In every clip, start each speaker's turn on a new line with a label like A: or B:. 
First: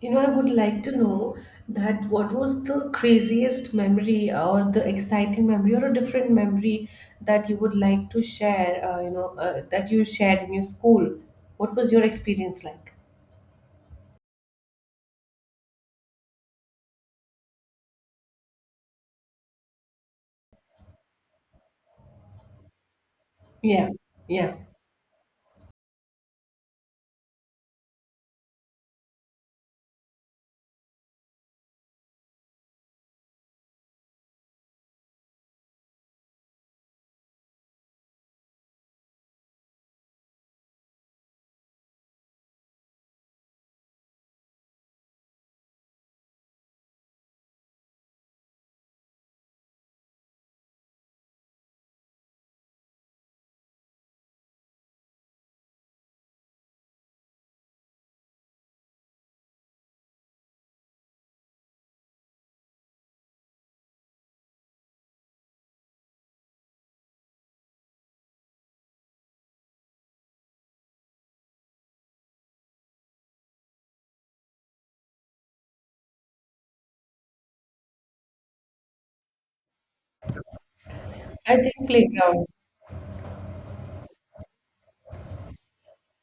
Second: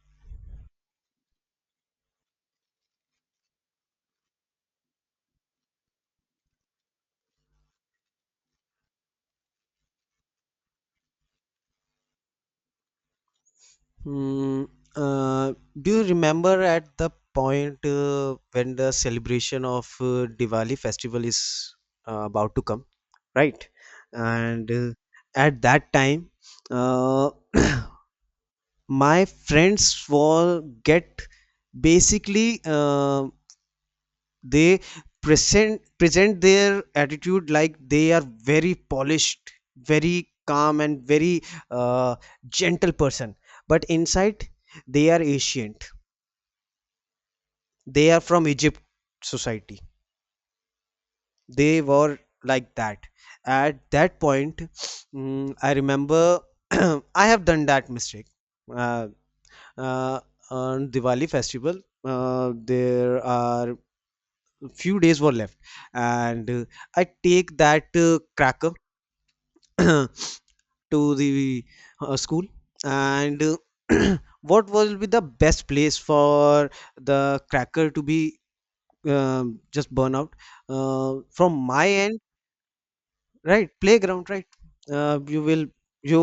A: You know, I would like to know that what was the craziest memory or the exciting memory or a different memory that you would like to share, that you shared in your school? What was your experience like?
B: Mm, uh, do you remember at the point when the celebration of Diwali festival is about to come, right?
A: Yeah, yeah.
B: And at that time, uh, my friends will get basically. They present their attitude like they are very polished, very calm and very uh, gentle person, but inside they are ancient, they are from Egypt society, they were like that. At that point, I remember I have done that mistake uh, uh, on Diwali festival. There are few days were left, and I take that cracker to the school. And what will be the best place for the cracker to be, just burn out? From
A: I think
B: my end,
A: playground.
B: right? Playground, right. You will, you,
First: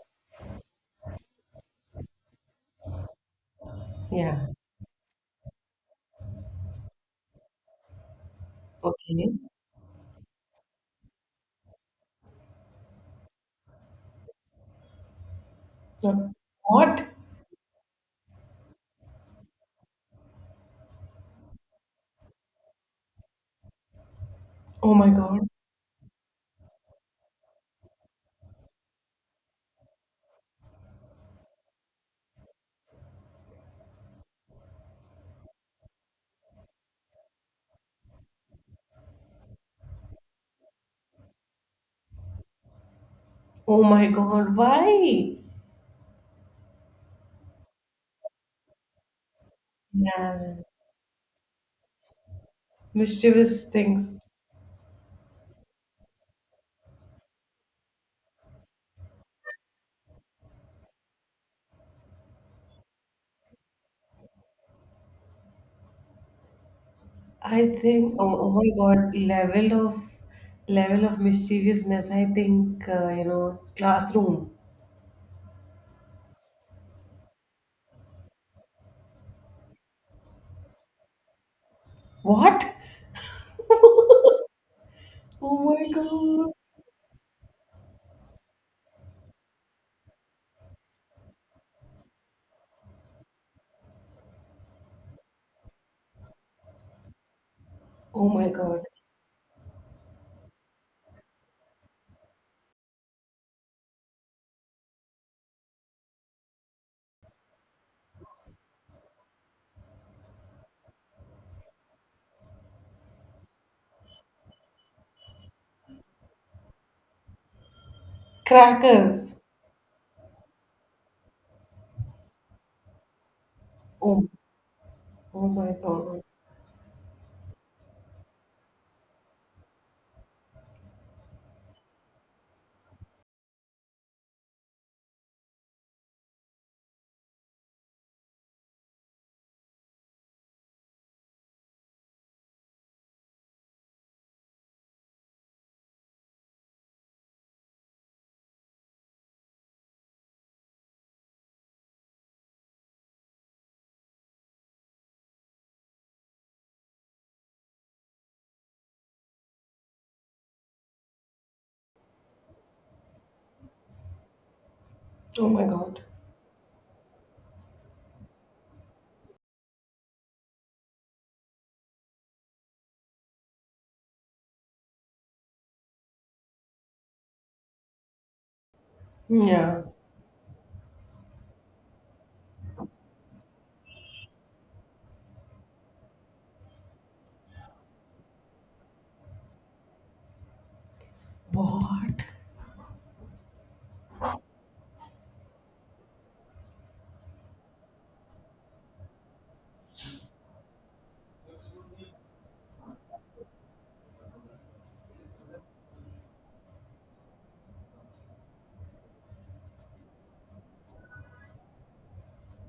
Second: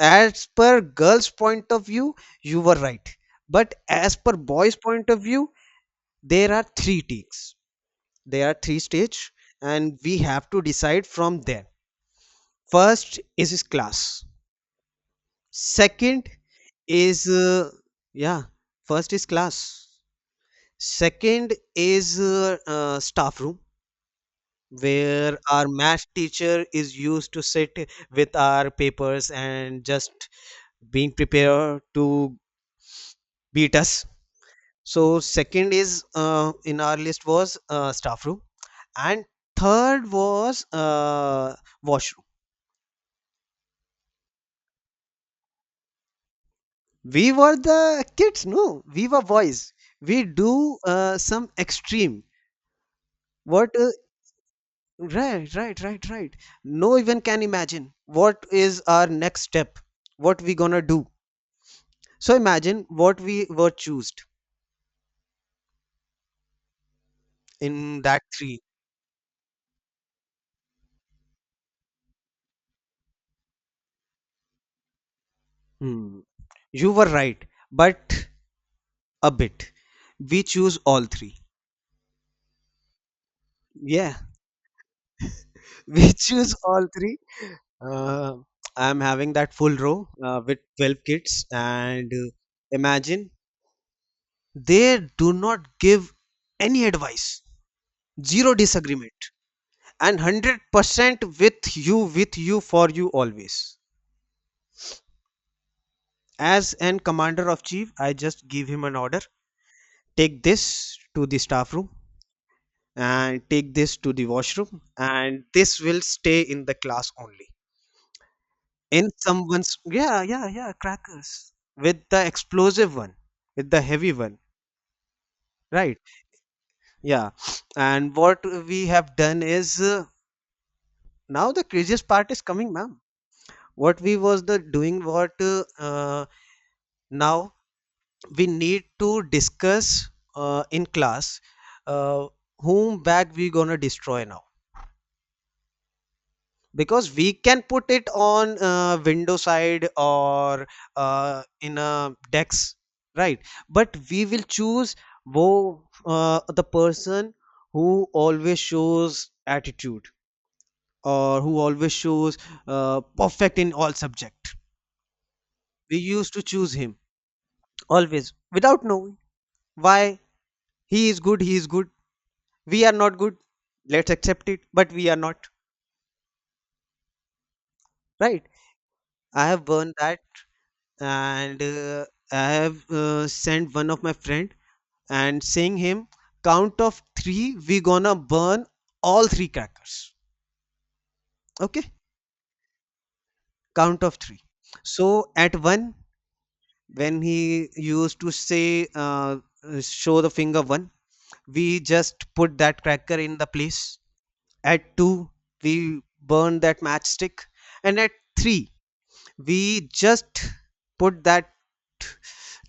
B: as per girls point of view, you were right, but as per
A: Yeah.
B: boys point of view, there are three takes, there are three
A: Okay.
B: stage, and we have to decide from there. First is his class,
A: Uh,
B: second
A: What?
B: is yeah, first is class, second is staff room,
A: Oh my
B: where
A: God.
B: our math teacher is used to sit with our papers and just being prepared to beat us. So second is in our list was staff room, and third was washroom.
A: Oh my God. Why?
B: We were the kids, no, we were boys. We
A: Yeah.
B: do some extreme.
A: Mischievous
B: What?
A: things.
B: Right, right, right, right. No even can imagine what is our next step. What we gonna do? So imagine what we were choosed
A: I
B: in
A: think,
B: that
A: oh, oh
B: three.
A: my God, level of mischievousness. I think you know, classroom.
B: Hmm. You were right, but a bit. We choose all three.
A: What?
B: Yeah,
A: Oh my
B: we
A: God.
B: choose all three. Uh, I'm having that full row with 12 kids, and imagine they do not give any advice,
A: Oh my
B: zero
A: God.
B: disagreement, and 100% with you, for you always. As an commander of chief, I just give him an order, take this to the staff room and take this to the washroom, and this will stay in the class only. In
A: Crackers.
B: someone's, yeah, yeah, yeah, crackers with the explosive one, with the heavy
A: Oh,
B: one,
A: oh my
B: right,
A: God.
B: yeah. And what we have done is, now the craziest part is coming, ma'am. What we was the doing, what now we need to discuss in class uh, whom bag we gonna destroy now, because we can put it on window side or in a dex, right? But we will choose, the person who always shows attitude or who always shows perfect in all subject.
A: Oh my
B: We
A: God.
B: used to choose him always, without knowing why. He is good, he is good, we are not good, let's accept it, but we are not, right? I have
A: Yeah.
B: learned that. And I have sent one of my friend and saying him, count of three we gonna burn all three crackers. Okay,
A: What?
B: count of three. So at one, when he used to say show the finger one, we just put that cracker in the place. At two, we burn that matchstick, and at three we just put that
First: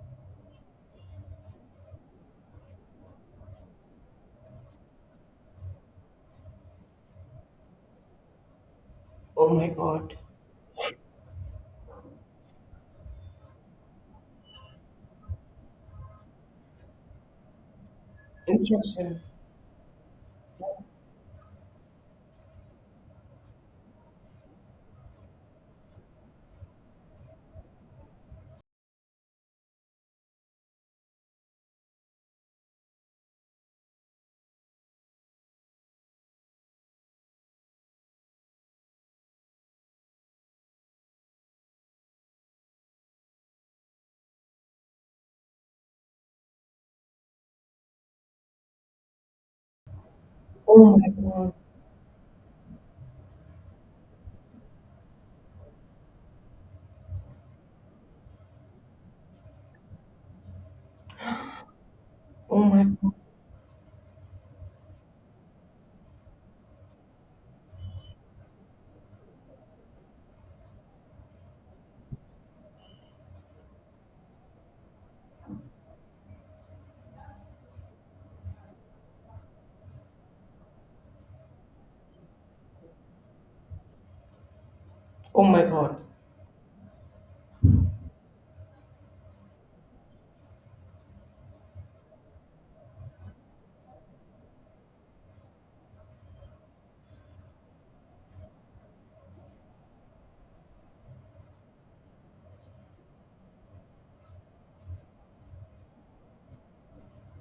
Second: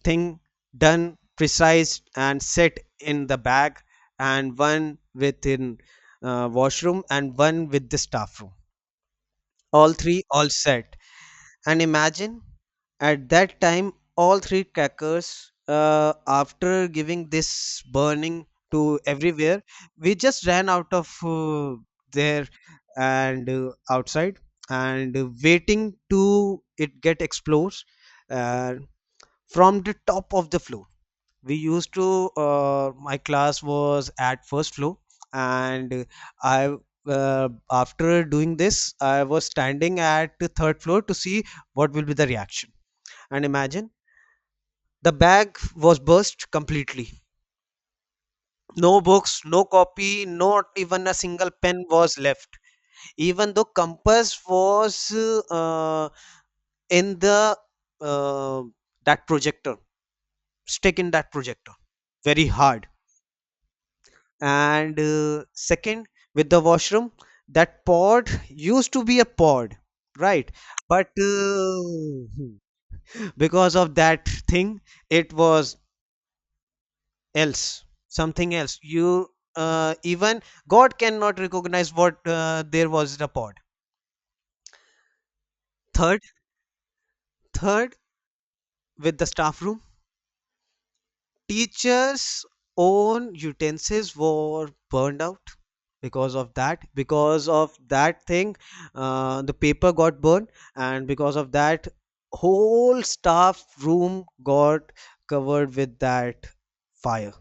B: thing done precise and set in the bag, and one within washroom and one with the staff room.
A: Oh my
B: All
A: God.
B: three, all set. And imagine, at that time all three crackers, after giving this burning to
A: Instruction.
B: everywhere, we just ran out of, there, and outside, and waiting to it get explodes. uh, from the top of the floor, we used to, my class was at first floor, and I, uh, after doing this I was standing at the third floor to see what will be the reaction. And imagine, the bag was burst completely, no books, no copy, not
A: Oh
B: even
A: my
B: a single
A: God.
B: pen was left. Even though compass was uh, in the uh, that projector, stick in that projector very
A: Oh my
B: hard.
A: God.
B: And second, with the washroom, that pod used to be a pod, right? But because of that thing, it was else, something else. You Even god cannot recognize what there was in a pod.
A: Oh my God.
B: Third, third, with the staff room, teachers' own utensils were burned out because of that. Because of that thing, the paper got burned, and because of that, whole staff room got covered with that fire.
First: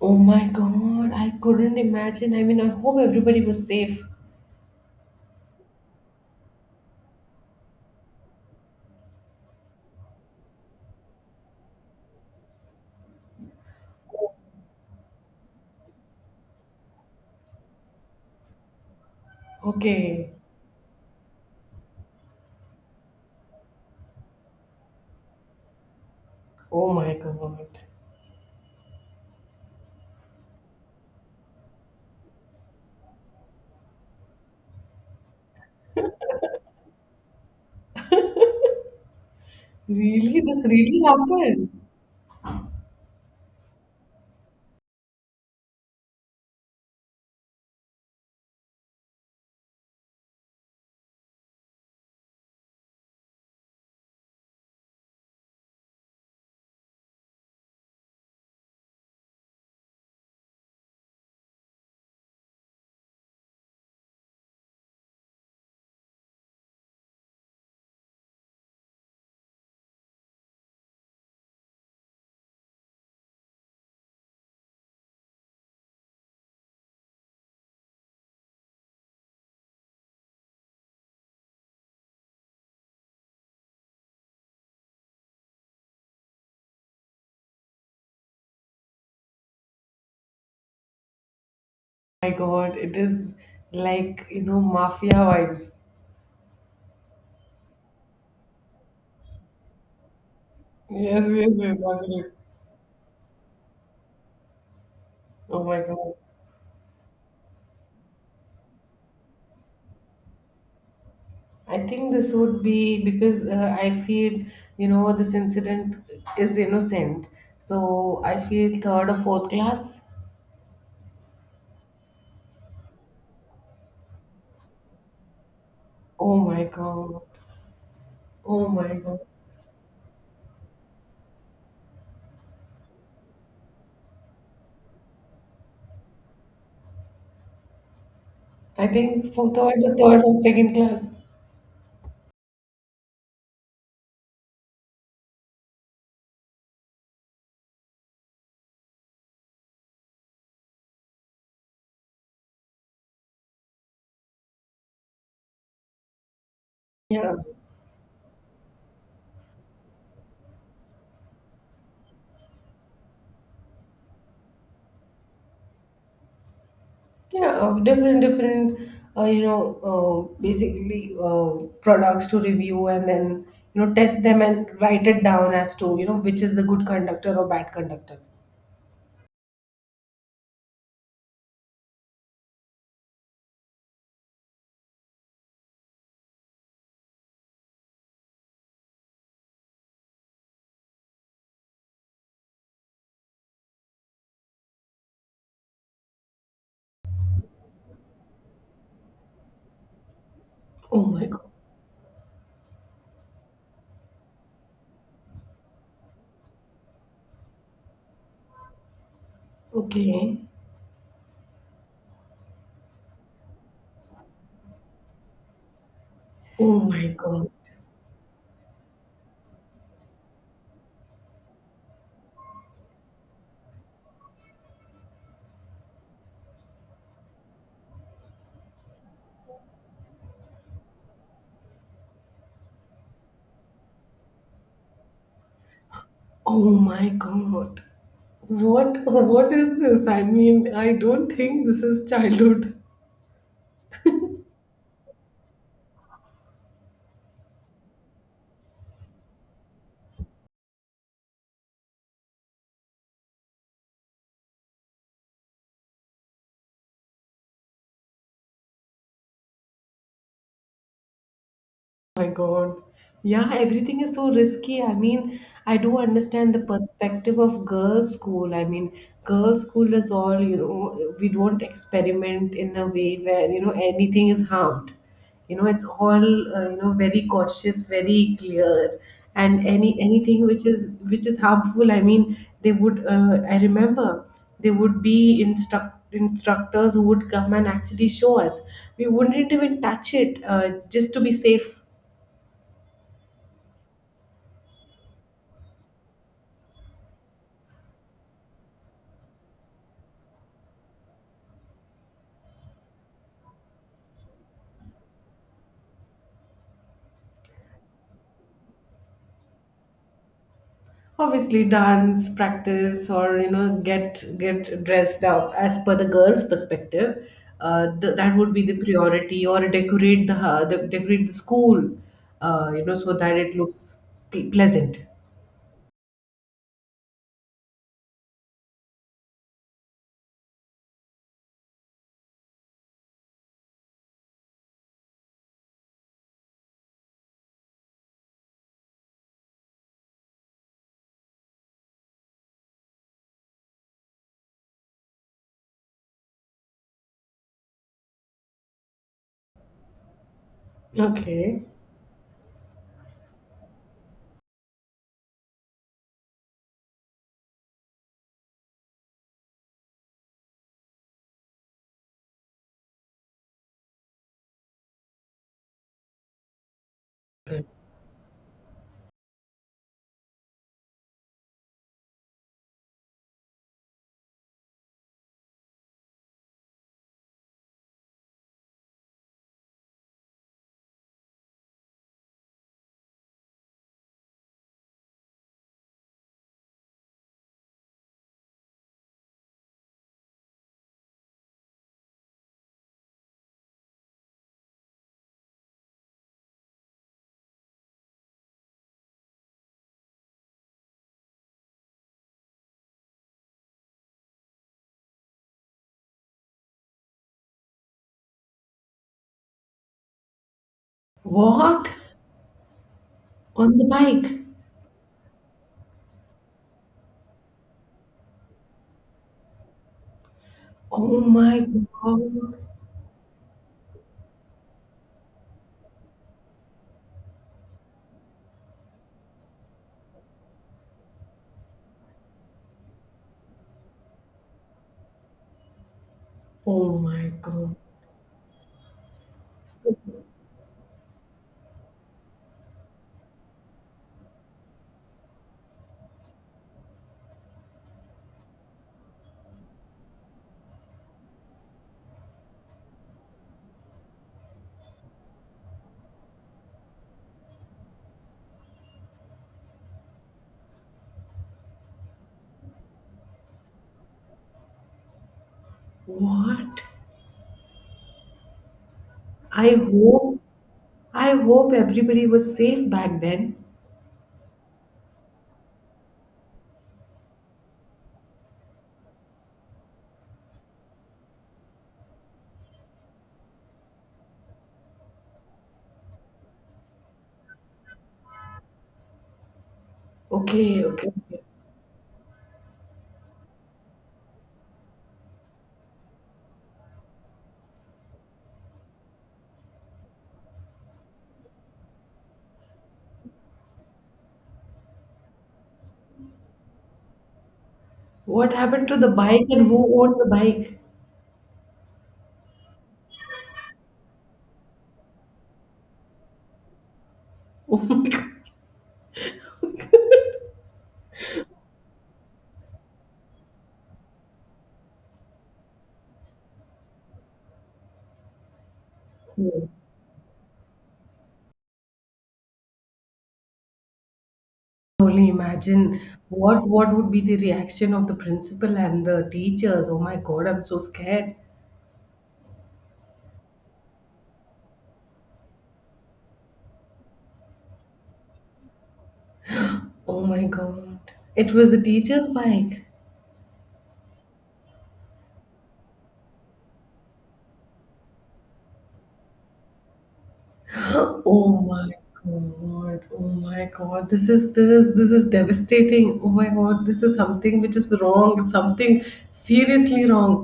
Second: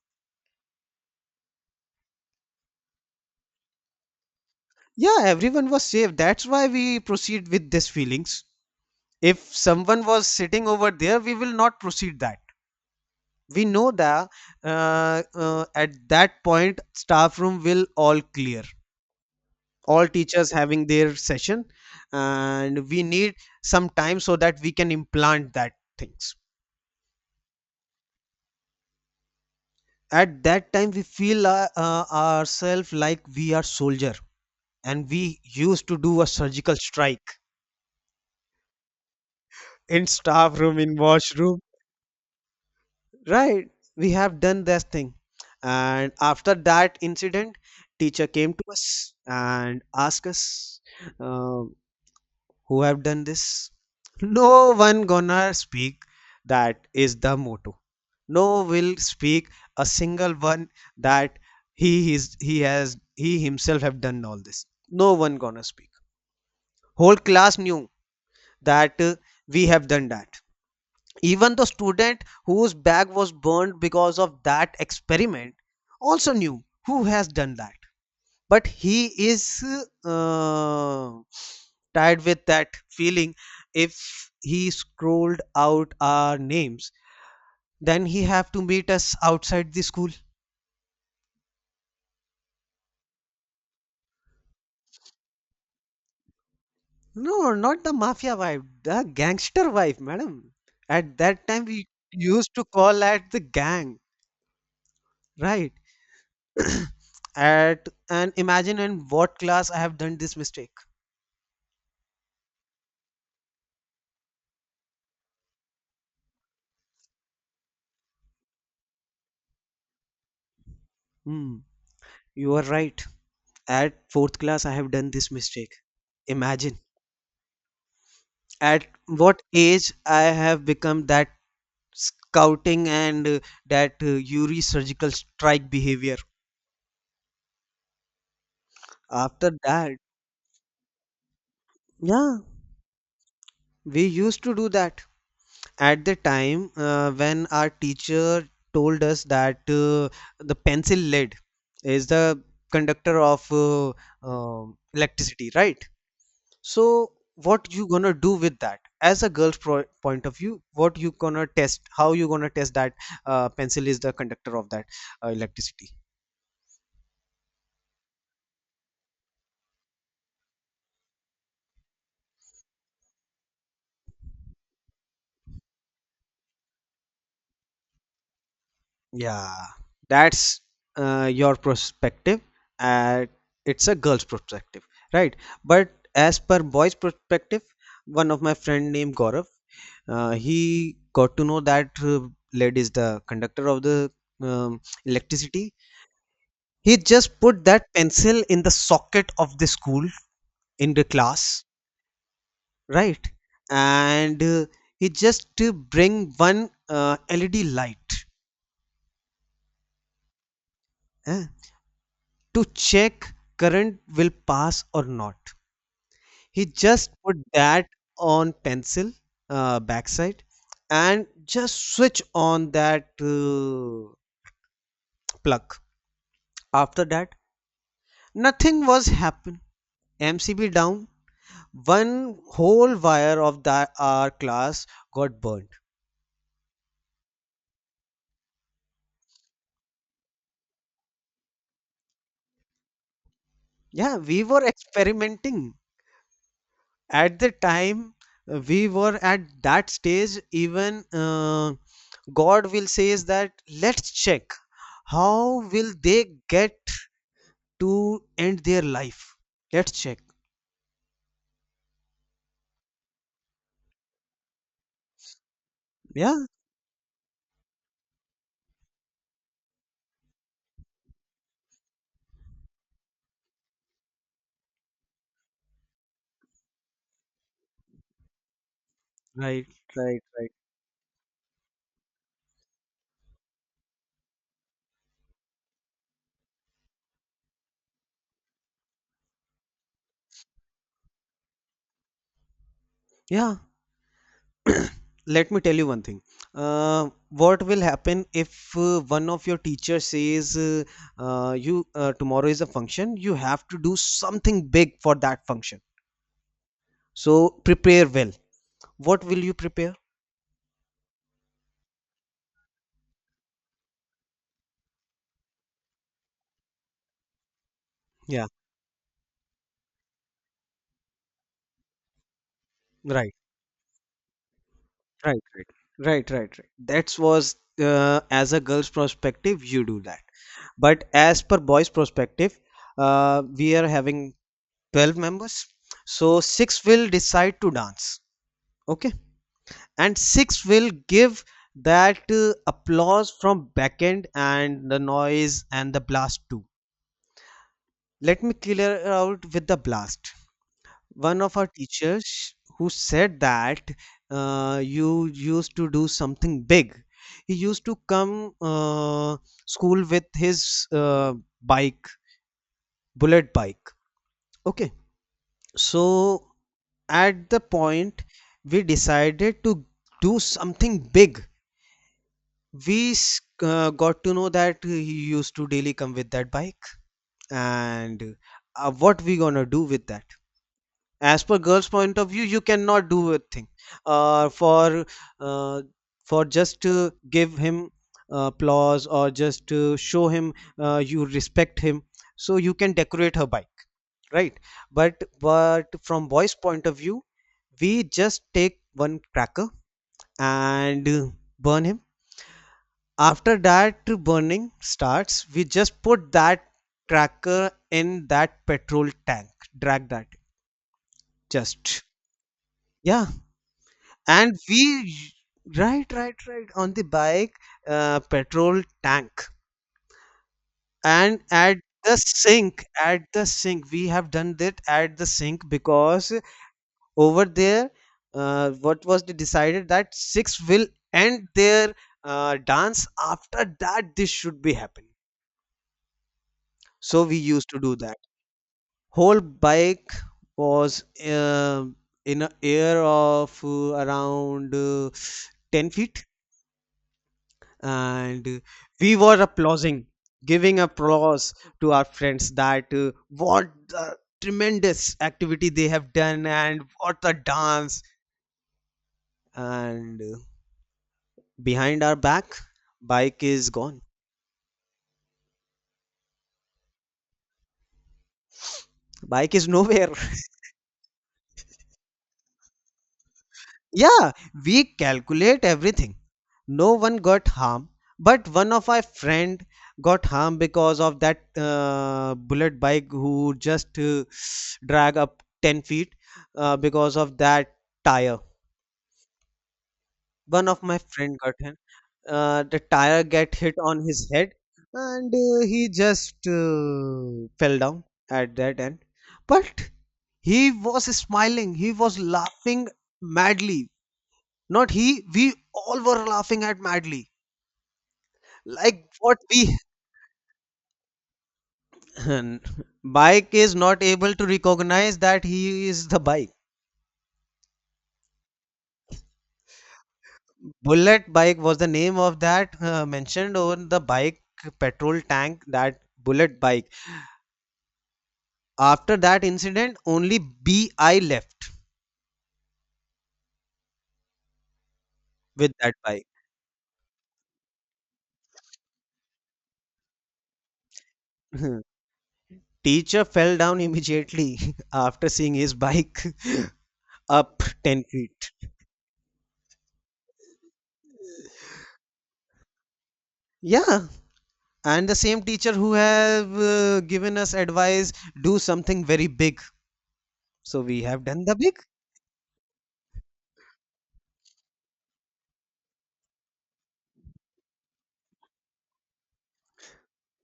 A: Oh my God. I couldn't imagine. I mean, I hope everybody was safe.
B: Yeah, everyone was safe. That's why we proceed with these feelings. If someone was sitting over there, we will not proceed that. We know that at that point, staff room will all clear, all
A: Okay.
B: teachers having their session, and we need some time so that we can implant that things.
A: Oh my God.
B: At that time we feel ourselves like we are soldier and we used to do a surgical strike in
A: Really?
B: staff
A: This
B: room, in
A: really
B: washroom,
A: happened?
B: right? We have done that thing. And after that incident, teacher came to us and asked us, uh, who have done this. No one gonna speak, that is the motto. No will speak a single one that he is, he has, he himself have done all this. No one gonna speak. Whole class knew that we have done that. Even the student whose bag was burned because of that experiment also knew who has done that, but he is uh, tied with that feeling, if he scrolled out our names then he have to meet us outside the school.
A: My God, it is like, you know, mafia vibes.
B: No, not the mafia wife, the gangster wife, madam. At
A: Yes,
B: that
A: yes,
B: time,
A: yes,
B: we
A: absolutely.
B: used to call at the gang,
A: Oh
B: right?
A: my God.
B: At, and imagine in what class I have done this mistake.
A: I think this would be because I feel, you know, this incident is innocent. So I feel third or fourth class.
B: Hmm, you are right. At fourth class, I have done this mistake.
A: Oh my
B: Imagine
A: God. Oh
B: at
A: my God.
B: what age I have become that scouting and that Yuri surgical strike behavior.
A: I think for
B: After
A: third
B: that,
A: or third or second class.
B: yeah, we used to do that. At the time when our teacher told us that the pencil lead is the conductor of electricity, right? So
A: Yeah.
B: what you gonna do with that? As a point of view, what you gonna test, how you gonna test that pencil is the conductor of that electricity.
A: Yeah, different, you know, basically products to review and then, you know, test them and write it down as to, you know, which is the good conductor or bad conductor.
B: Yeah, that's your perspective, and it's a girl's perspective, right? But as per boy's perspective, one of my friend named Gaurav, he got to know that lead is the conductor of the electricity. He just put that pencil in the socket of the school, in
A: Oh
B: the
A: my God.
B: class, right? And he just bring one LED light.
A: Okay.
B: Eh? To check current will pass or not. He
A: Oh my
B: just put
A: God.
B: that on pencil backside and just switch on that uh, plug. After that, nothing was happen. MCB down. One whole wire of that our class got burned.
A: Oh my God. What what is this? I mean, I don't think this is childhood.
B: Yeah, we were experimenting. At the time we were at that stage. Even god will says that, let's check how will they get to end their life, let's check.
A: My God. Yeah, everything is so risky. I mean, I do
B: Yeah.
A: understand the perspective of girls' school. I mean, girls' school is all, you know, we don't experiment in a way where, you know, anything is harmed. You know, it's all, you know, very cautious, very clear. And
B: Right,
A: any
B: right,
A: anything
B: right.
A: which is harmful, I mean, they would, I remember, they would be instruct instructors who would come and actually show us. We wouldn't even touch it just to be safe.
B: Yeah. Let me tell you one thing. What will happen if one of your teachers says you, tomorrow is a function, you have to do something big for that function, so prepare well. What will you prepare?
A: Obviously dance practice or you know get dressed up as per the girl's perspective, that
B: Yeah.
A: would be the priority or decorate the, the decorate the school, you know, so
B: Right.
A: that it looks pleasant.
B: Right, right, right, right, right. That was as a girl's perspective, you do that. But as per boys' perspective, we are having 12 members. So six will decide to dance. Okay. And six will give that applause from back end, and the noise and the blast too. Let me clear out with the blast. One of
A: Okay.
B: our teachers who said that you used to do something big, he used to come school with his bike, bullet bike, okay? So at the
A: Okay.
B: point, we decided to do something big. Got to know that he used to daily come with that bike. And what we gonna do with that? As per girls point of view, you cannot do a thing uh, for uh, for just to give him applause or just to show him you respect him, so you can decorate her bike, right? But from boys point of view, we just take one cracker and burn him. After that burning starts, we just put that cracker in that petrol tank, drag that,
A: What?
B: just, yeah.
A: On the bike?
B: And we right on the bike, petrol tank.
A: Oh
B: And
A: my
B: at the
A: God.
B: sink, at the sink we have done that, at the sink, because over there, what was the decided that six will end their dance, after that this should be happening.
A: Oh
B: So
A: my
B: we used
A: God.
B: to do that. Whole
A: So,
B: bike was in a air of around 10 feet, and we were applauding, giving applause to our friends that what the tremendous activity they have done and what the dance. And behind our back, bike is gone.
A: what?
B: Bike is
A: I
B: nowhere.
A: hope, I hope everybody was safe back then.
B: Yeah, we calculate everything. No one got harm, but one of our friend got harm because of that bullet bike who just drag up 10 feet because of that tire. One of
A: Okay,
B: my
A: okay.
B: friend got hit. The tire get hit on his head and he just fell down at that end. But he was smiling. He was laughing madly. Not he, we all were laughing at madly.
A: What happened to the
B: Like what
A: bike and
B: we.
A: who owned the bike?
B: Bike is not able to recognize that he is the bike.
A: Oh my god.
B: Bullet bike was the name of that mentioned on the bike petrol tank, that bullet bike. After that
A: Hmm.
B: incident, only BI left
A: Only
B: with that
A: imagine
B: bike.
A: what would be the reaction of the principal and the teachers. Oh my god, I'm so scared.
B: Teacher fell down immediately after seeing his bike up 10 feet.
A: Oh my god. It was the teacher's bike.
B: Yeah, and the same teacher who have given us advice, do something very big, so we have done the
A: Oh
B: big.
A: my god. Oh my god. This is this is this is devastating. Oh my god, this is something which is wrong. It's something seriously wrong.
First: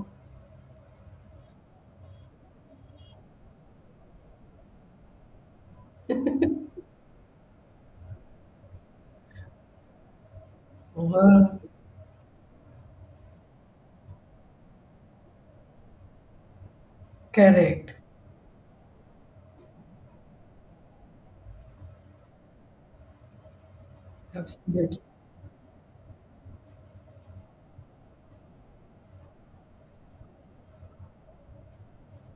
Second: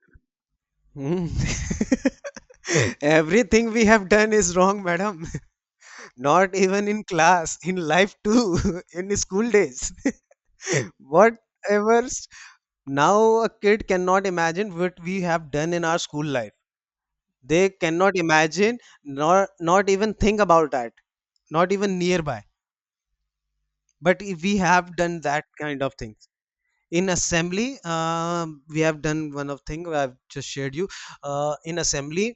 B: Hmm. Everything we have done is wrong, madam. Not even in class, in life too. In school days,
A: Oh,
B: whatever now a kid cannot imagine what we have done in our school life. They
A: correct.
B: cannot imagine nor not even think about that, not even nearby. But if we have
A: Absolutely.
B: done that kind of thing in assembly, we have done one of thing I've just shared you, in assembly.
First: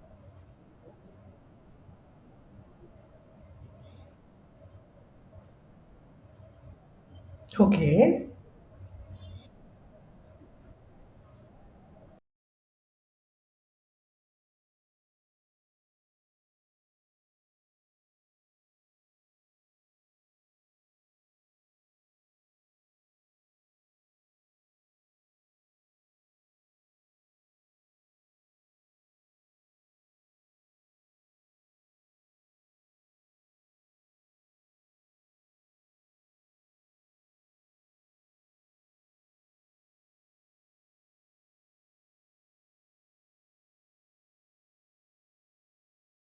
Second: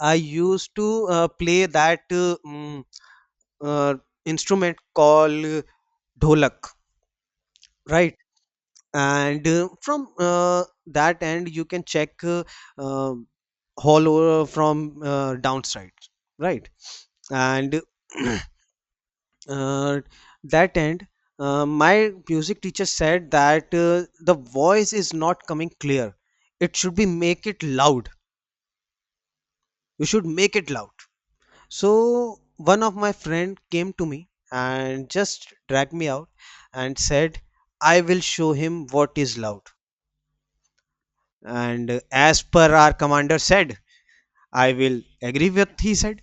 B: I used to play that uh, instrument called dholak, right.
A: Okay.
B: And from that end you can check, uh, all over from downside, right. And uh, that end, my music teacher said that the voice is not coming clear. It should be make it loud. You should make it loud. So one of my friend came to me and just dragged me out and said, "I will show him what is loud." And as per our commander said, I will agree with he said.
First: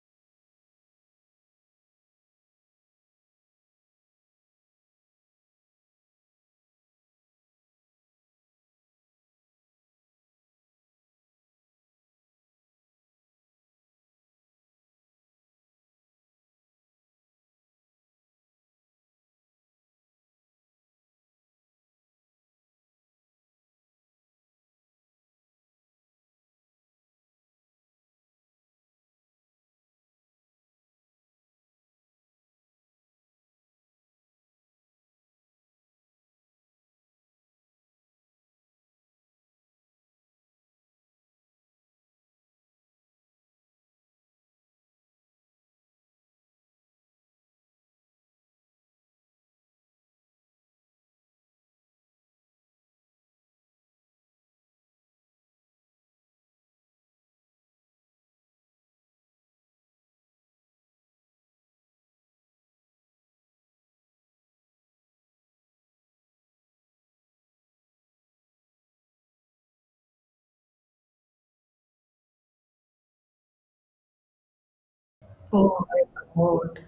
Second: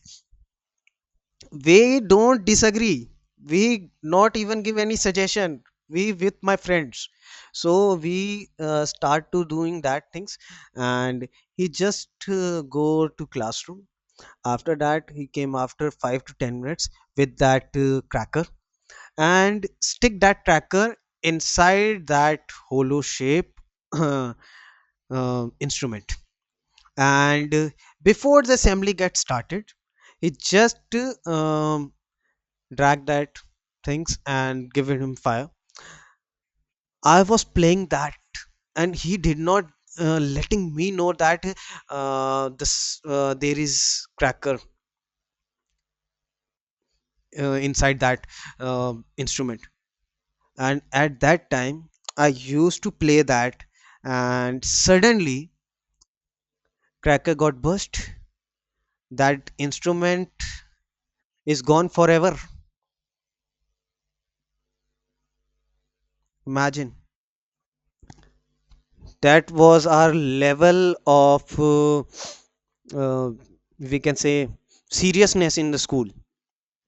B: We don't disagree, we not even give any suggestion, we with my friends. So we start to doing that things. And he just go to classroom. After that he came after 5 to 10 minutes with that cracker and stick that cracker inside that hollow shape uh, instrument. And before the assembly gets started, he just drag that things and given him fire. I was playing that, and he did not letting me know that this, there is cracker inside that instrument. And at that time, I used to play that, and suddenly cracker got burst. That instrument is gone forever. Imagine. That was our level of uh, we can say seriousness in the
A: Oh my
B: school.
A: God.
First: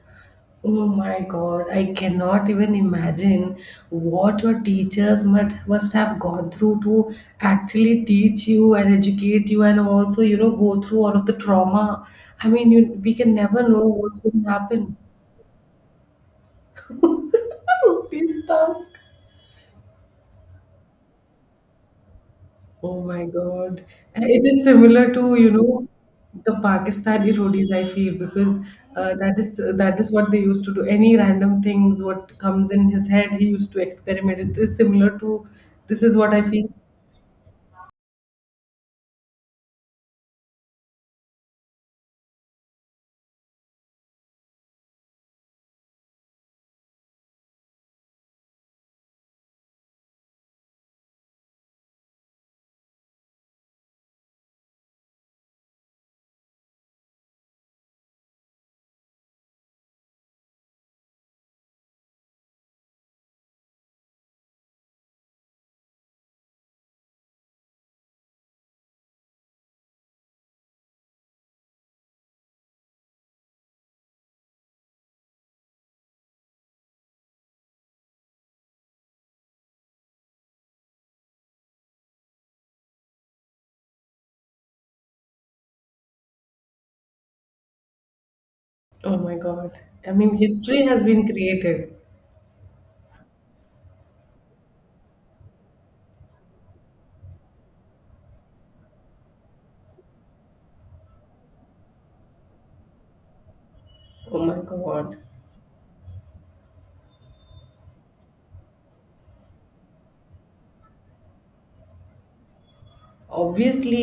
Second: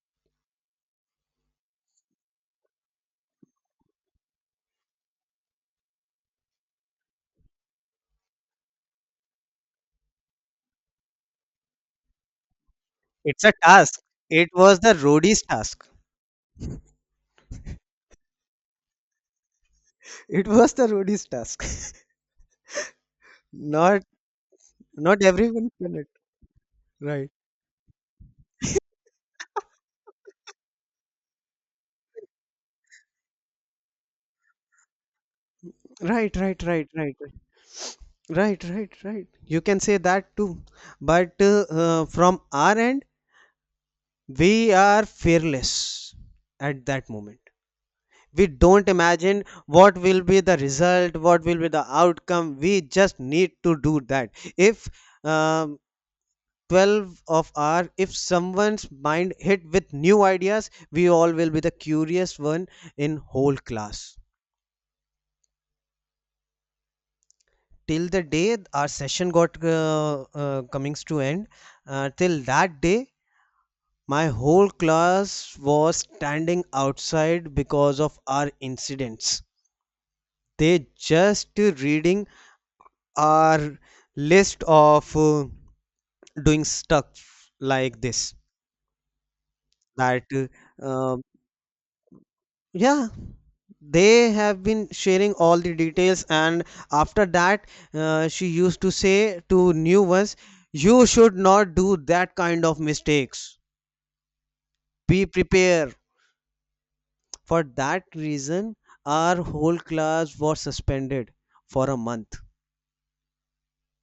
A: Oh my God. I cannot even imagine what your teachers must have gone through to actually teach you and educate you and also, you know, go through all of the trauma. I mean, you, we can
B: It's a
A: never know
B: task,
A: what's going to
B: it was the
A: happen.
B: roadies task,
A: Rupees stars.
B: it was the roadies task.
A: Oh my God.
B: not
A: It is similar
B: not
A: to, you
B: everyone
A: know,
B: can it,
A: the
B: right,
A: Pakistani roadies, I feel, because that is what they used to do. Any random things, what comes in his head, he used to experiment. It is similar to this is what
B: right,
A: I
B: right,
A: feel.
B: right, right, right, right, right. You can say that too. But from our end, we are fearless at that moment. We don't imagine what will be the result, what will be the outcome, we just need to do that. If um, 12 of our, if someone's mind hit with new ideas, we all will be the curious one in whole class. Till the day our session got comings to end, till that day, my whole class was standing outside because of our incidents. They just reading our list of doing stuff like this,
A: Oh my God. I mean,
B: that
A: history has been created.
B: yeah. They have been sharing all the details. And after that she used to say to new ones, you should not do that kind of mistakes,
A: Oh my God.
B: be prepared. For that reason, our whole class was suspended for a month.
A: Obviously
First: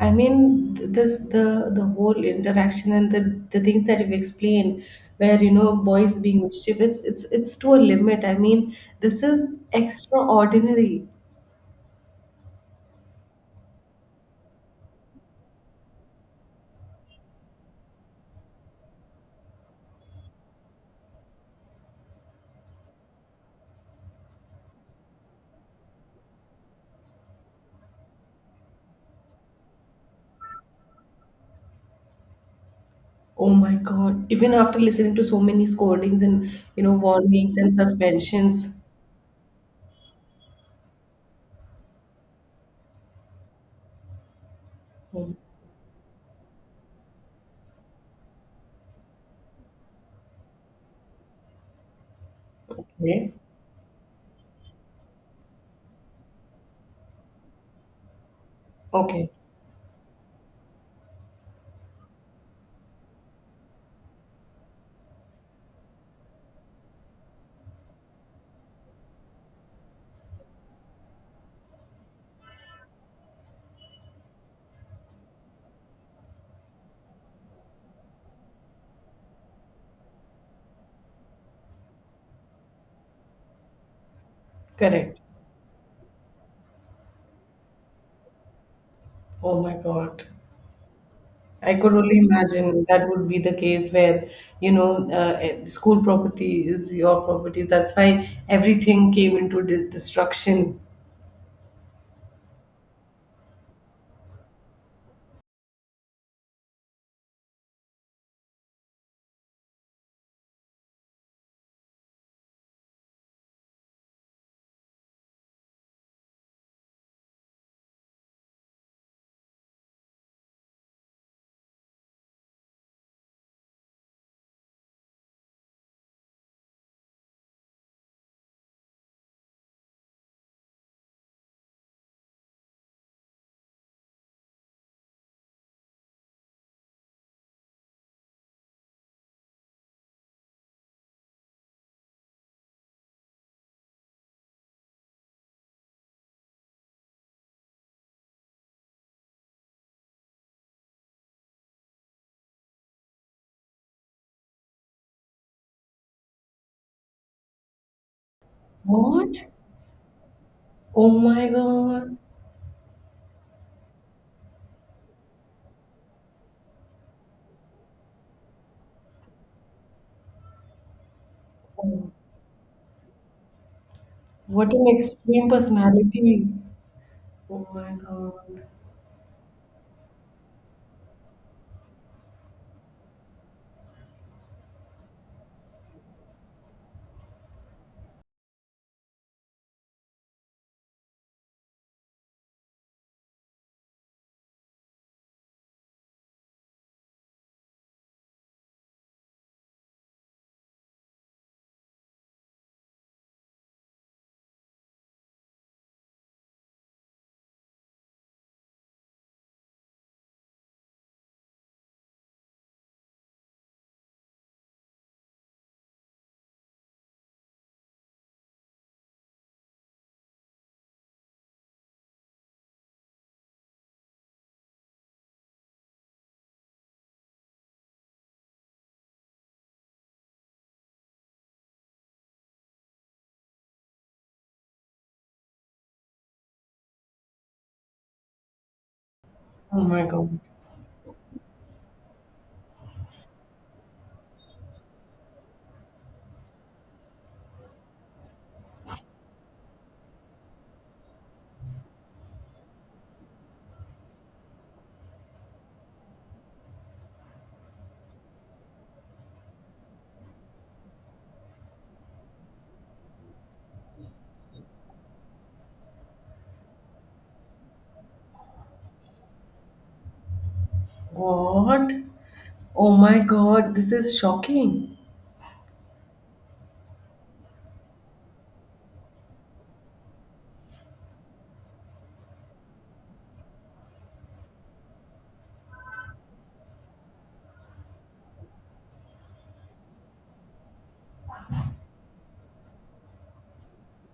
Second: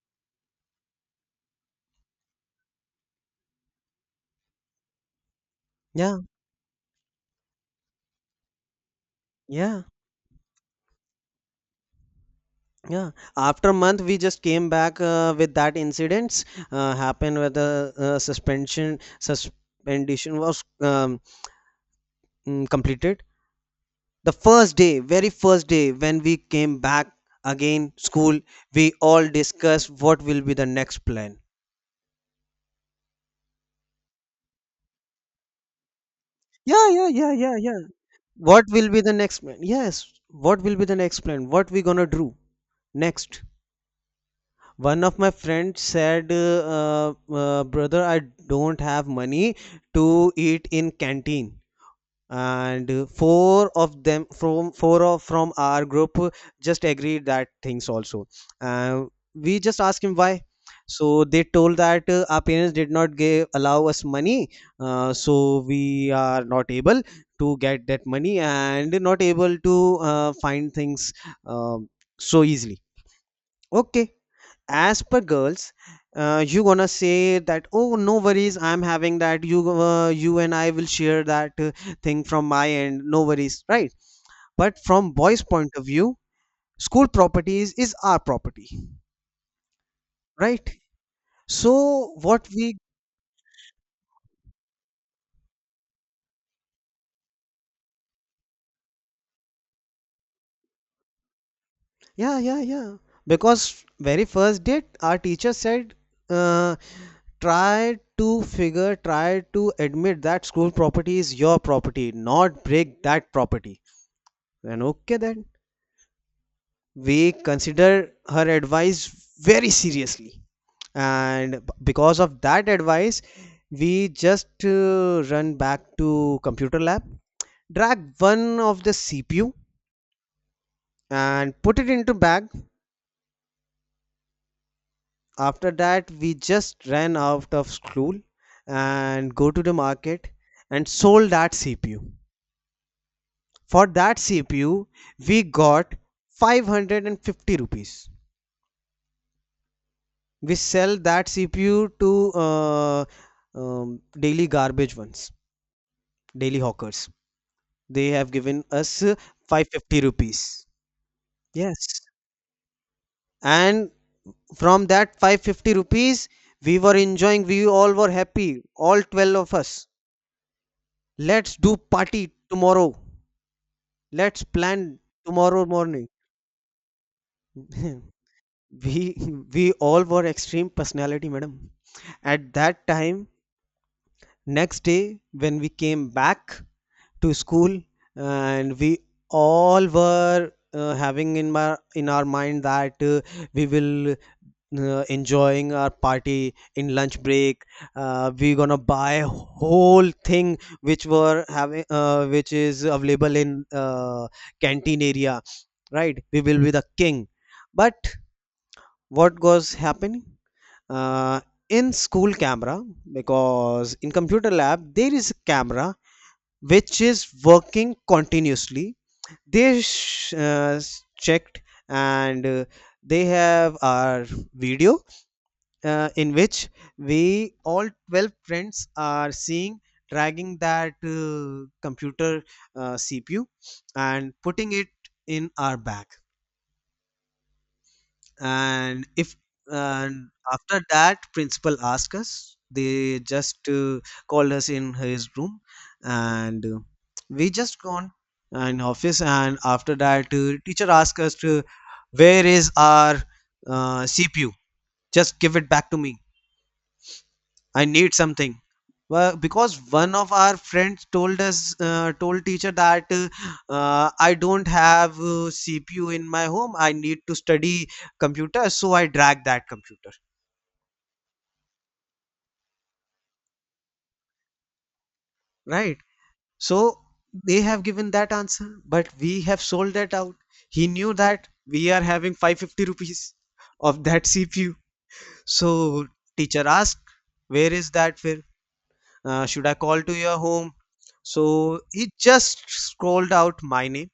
A: I mean this the whole interaction and the things that you've explained where you know boys
B: Yeah,
A: being mischievous it's to a limit, I mean this is
B: yeah.
A: extraordinary.
B: Yeah, after a month we just came back with that incidents happened, where the suspension was completed. The first day, very first day when we came back again school, we all discussed what will be the next plan.
A: Oh my god even after listening to so many scoldings and you
B: Yeah,
A: know
B: yeah, yeah,
A: warnings
B: yeah,
A: and
B: yeah.
A: suspensions.
B: What will be the next plan? Yes, what will be the next plan? What we gonna do next? One of my friends said, "Brother, I don't have money to eat in canteen." And
A: Okay,
B: four of them from our group just agreed that things also. Uh,
A: okay.
B: we just asked him why. So they told that our parents did not give allow us money, so we are not able to get that money and not able to find things um so easily. Okay, as per girls, you gonna say that, oh, no worries, I'm having that, you and I will share that thing from my end, no worries, right. But from
A: Correct.
B: boys point of view, school properties is our property,
A: Oh my god,
B: right.
A: I could
B: So
A: only
B: what we,
A: imagine that would be the case where, you know, school property is your property. That's why everything came into destruction.
B: yeah, yeah, yeah, because very first date our teacher said, uh, try to admit that school property is your property, not break that property. And okay then, we consider her advice very seriously. And because of that advice, we just run back to computer lab, drag one of the cpu and put it into bag. After that we just ran out of school and go to the market and sold that cpu. For that cpu we got 550 rupees. We sell that CPU to daily garbage ones, daily hawkers. They have given us
A: What?
B: 550 rupees.
A: Oh my
B: Yes.
A: God.
B: And from that 550 rupees, we were enjoying, we all were happy, all 12 of us. Let's do
A: Oh,
B: party tomorrow. Let's
A: what an
B: plan
A: extreme
B: tomorrow morning.
A: personality. Oh my God.
B: we we all were extreme personality, madam. At that time, next day when we came back to school, and we all were having in our mind that we will enjoying our party in lunch break. We gonna buy whole thing which were having, which is available in canteen area, right, we will be the king. But what was happening uh, in school camera? Because in computer lab there is a camera which is working continuously. They checked. And they have our video in which we all 12 friends are seeing dragging that computer CPU and putting it in our bag. And if
A: Oh my
B: and
A: God.
B: after that principal asked us, they just called us in his room. And we just gone in office. And after that teacher asked us to where is our cpu, just give it back to me, I need something. Well, because one of our friends told teacher that I don't have CPU in my home. I need to study computer, so I drag that computer.
A: What? Oh my God. This is shocking.
B: Right. So they have given that answer, but we have sold that out. He knew that we are having 550 rupees of that CPU. So teacher asked, "Where is that? Where should I call to your home?" So he just scrolled out my name.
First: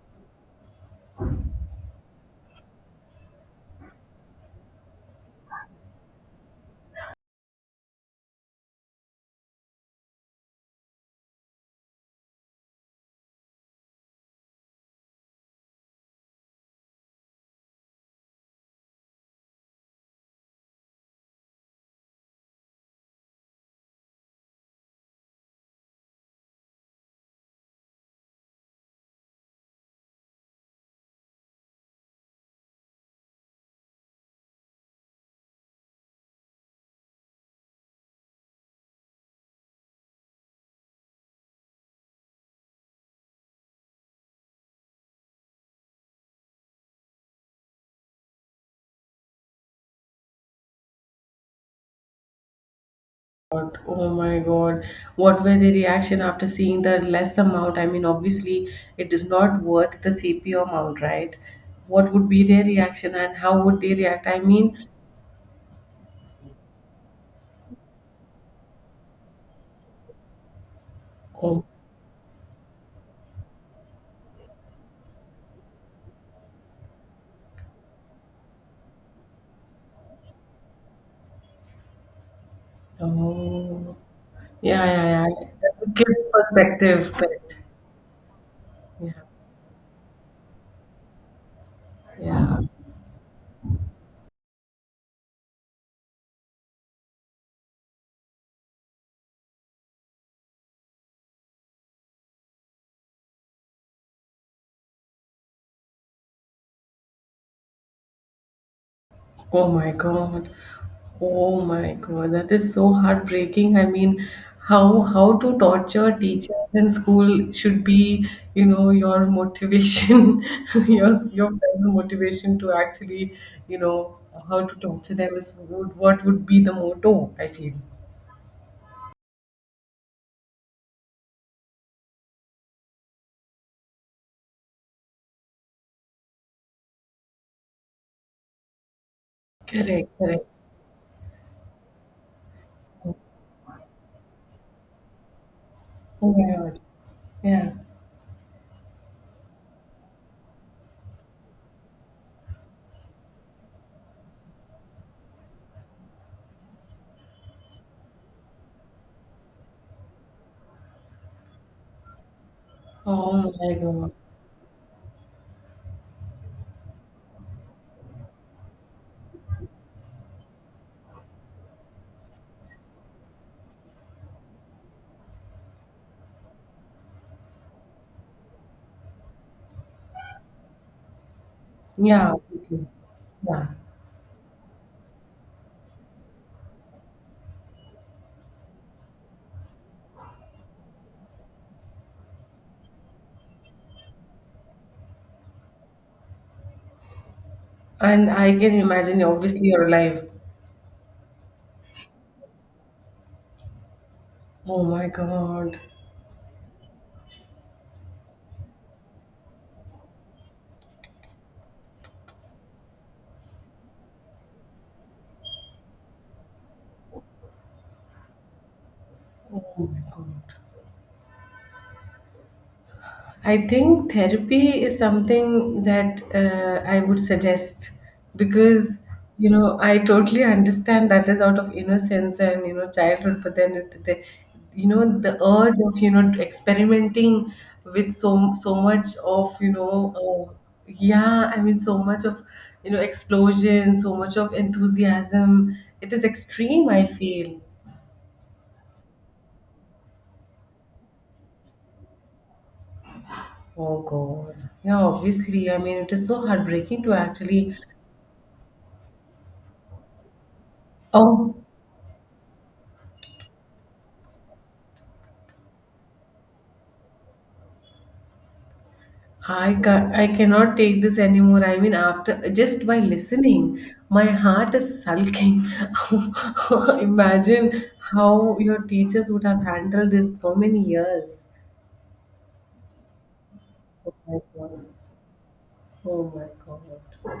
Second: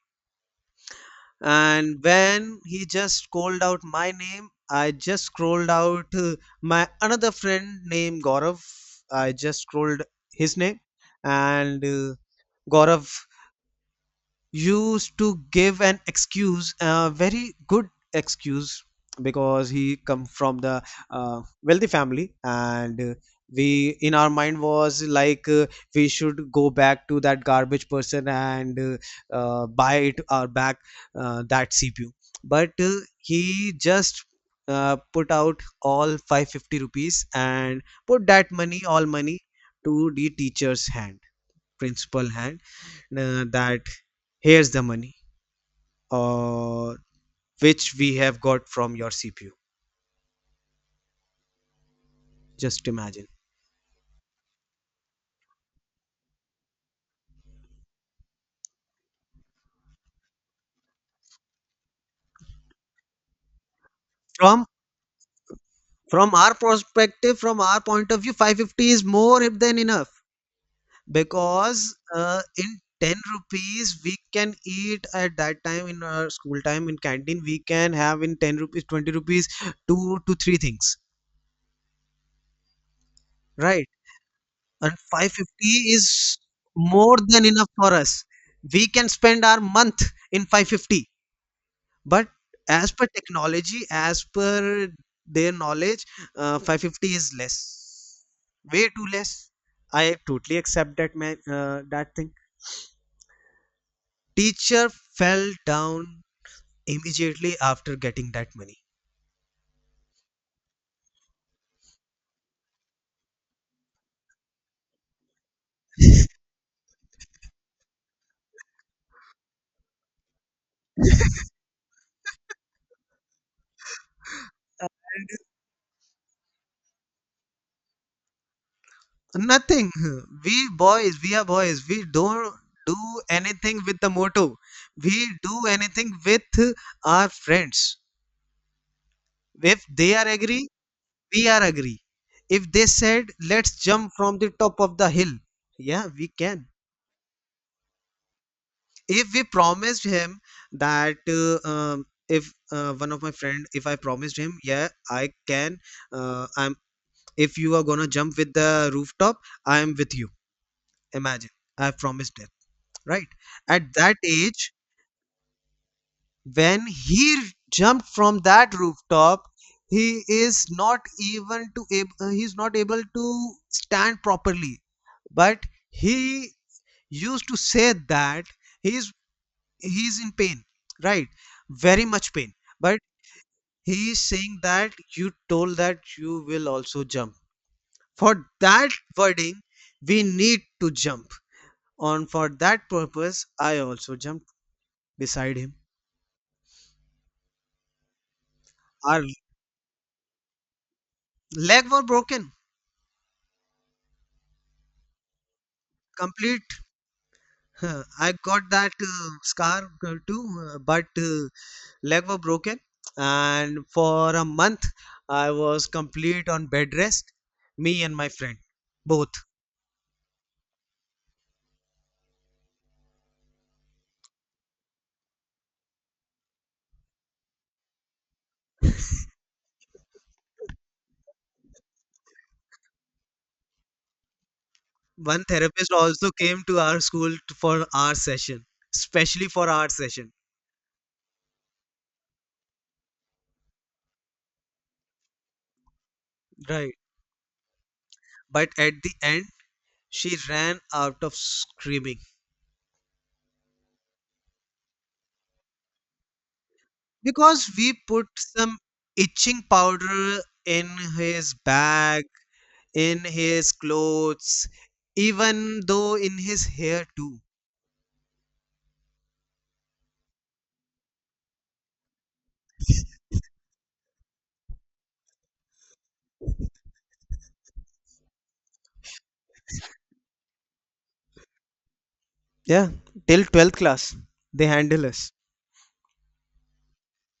B: And when he just called out my name, I just scrolled out my another friend named gaurav, I just scrolled his name. And gaurav used to give an excuse, a very good excuse, because he come from the wealthy family. And we in our mind was like, we should go back to that garbage person and buy it or back that cpu. But he just put out all 550 rupees and put that money, all money, to the teacher's hand, principal hand, that here's the money, or which we have got from your cpu. Just imagine.
A: God. Oh my God. What were the reaction after seeing the less amount? I mean, obviously, it is not worth the CPO amount, right? What would be their reaction and how would they react? I
B: from
A: mean,
B: from our perspective, from our point of view, 550 is more than enough.
A: oh,
B: Because in 10 rupees we can eat at that time, in our school time in canteen we can have in 10 rupees, 20 rupees, two to three things, right.
A: oh. Yeah,
B: And
A: yeah, yeah.
B: 550
A: That's a
B: is
A: kid's perspective.
B: more than
A: Correct.
B: enough for us, we can
A: Yeah,
B: spend our month in 550. But
A: yeah.
B: as per technology, as per their knowledge, 550 is less, way too less. I totally accept that, man, that thing. Teacher fell down immediately after getting that money.
A: Oh my God. Oh my God. That is so heartbreaking. I mean, how to torture teachers in school should be, you know, your motivation, your primary motivation to actually, you know, how to
B: And
A: torture them is would what would be the motto, I feel.
B: nothing. We boys, we are boys, we don't do anything with the motto. We do anything with our friends. If
A: Correct,
B: they are
A: correct.
B: agree, we are agree. If they said let's jump from the top of the hill, yeah, we
A: Oh my
B: can.
A: God. Yeah.
B: If we promised him that if one of my friend, if I promised him, yeah, I can, i'm, if you are gonna jump with the rooftop, I am with you. Imagine, I promised him, right.
A: Oh my
B: At
A: God.
B: that age when he jumped from that rooftop, he is not even to he's not able to stand properly. But he used to say that he's he's in pain, right, very much
A: Yeah,
B: pain.
A: obviously.
B: But
A: Yeah.
B: he is saying that you told that you will also jump, for that wording we need to jump on, for that purpose I also jumped beside him.
A: And I can imagine,
B: Our
A: obviously, you're alive.
B: leg were broken,
A: Oh my God.
B: complete. Huh, I got that scar too, but leg were broken, and for a month I was complete on bed rest. Me and my friend, both.
A: Oh my God. I think therapy is something that I would suggest because you know I totally understand that is out of innocence and you know childhood, but then it, the, you know the
B: One
A: urge
B: therapist
A: of you know
B: also came to our school,
A: experimenting
B: for
A: with
B: our
A: so
B: session,
A: so much
B: especially
A: of
B: for
A: you
B: our
A: know,
B: session,
A: uh, yeah I mean so much of you know explosion, so much of enthusiasm. It is extreme.
B: right?
A: I feel.
B: But at the end, she ran out of screaming.
A: Oh God. Yeah, obviously. I mean, it is so heartbreaking to
B: Because
A: actually.
B: we put some itching powder in his
A: Oh,
B: bag, in his clothes, even though in his hair too.
A: I ca I cannot take this anymore. I mean, after just by listening, my heart is sulking. Imagine how your teachers would have handled it so many years.
B: Yeah, till 12th
A: Oh
B: class,
A: my
B: they
A: God.
B: handle us.
A: Oh my God.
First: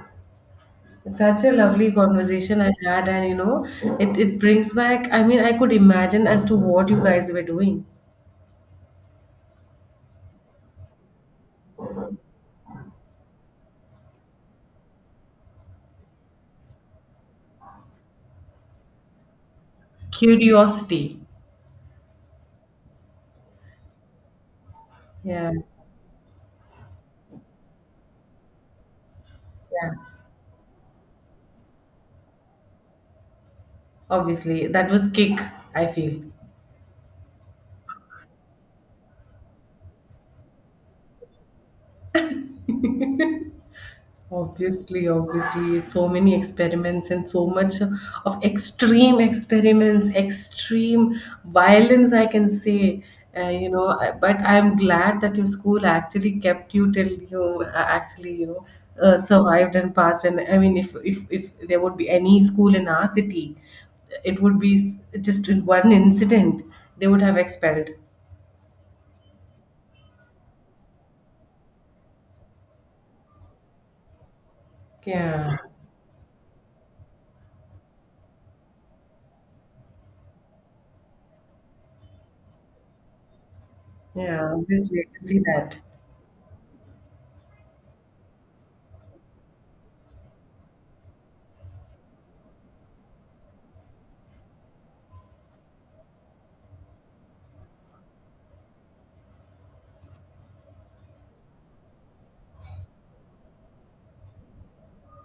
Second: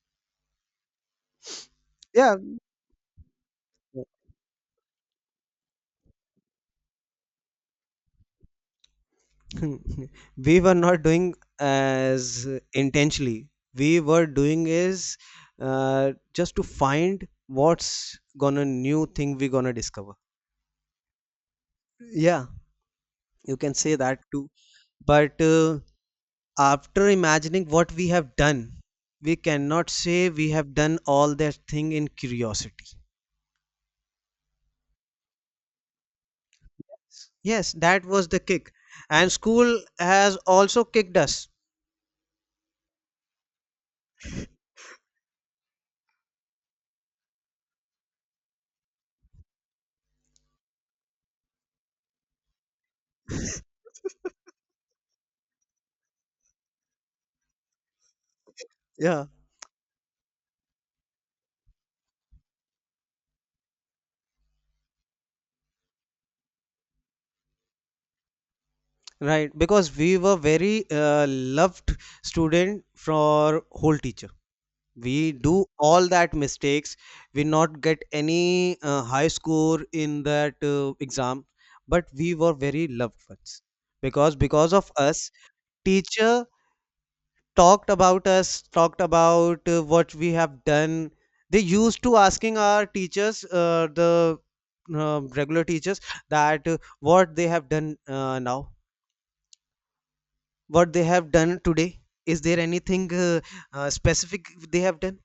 A: It's such a lovely
B: Yeah,
A: conversation I had, and you know, it brings back, I mean, I could imagine as to what you guys were doing.
B: we were not doing as intentionally. We were doing is, just to find what's gonna new thing we gonna discover.
A: Curiosity.
B: Yeah, you can say that too. But
A: Yeah,
B: after imagining what we have done, we
A: yeah.
B: cannot say we have done all that thing in curiosity.
A: Obviously, that was kick, I feel.
B: Yes, that was the kick. And school has also kicked us.
A: Obviously, obviously, so many experiments and so much of extreme experiments, extreme violence, I can say. You know, but I'm glad that your school actually kept you till you actually, you know,
B: Yeah.
A: survived and passed. And I mean, if there would be any school in our city, it would be just in one incident they would have expelled.
B: Right, because we were very loved student for whole teacher. We
A: Yeah,
B: do all that mistakes. We not get any high score in that exam, but we were very loved ones. because
A: yeah,
B: because of
A: obviously, I can
B: us,
A: see that.
B: teacher talked about us, talked about what we have done. They used to asking our teachers, the regular teachers, that what they have done now, what they have done today. Is there anything specific they have done?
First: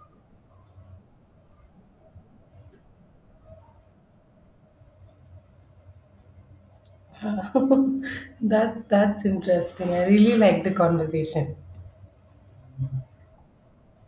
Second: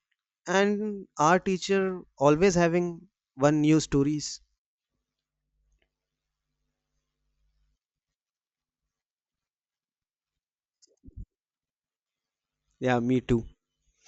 B: And our teacher always having one new stories.
A: That's interesting. I really like the conversation.
B: Yeah, me too.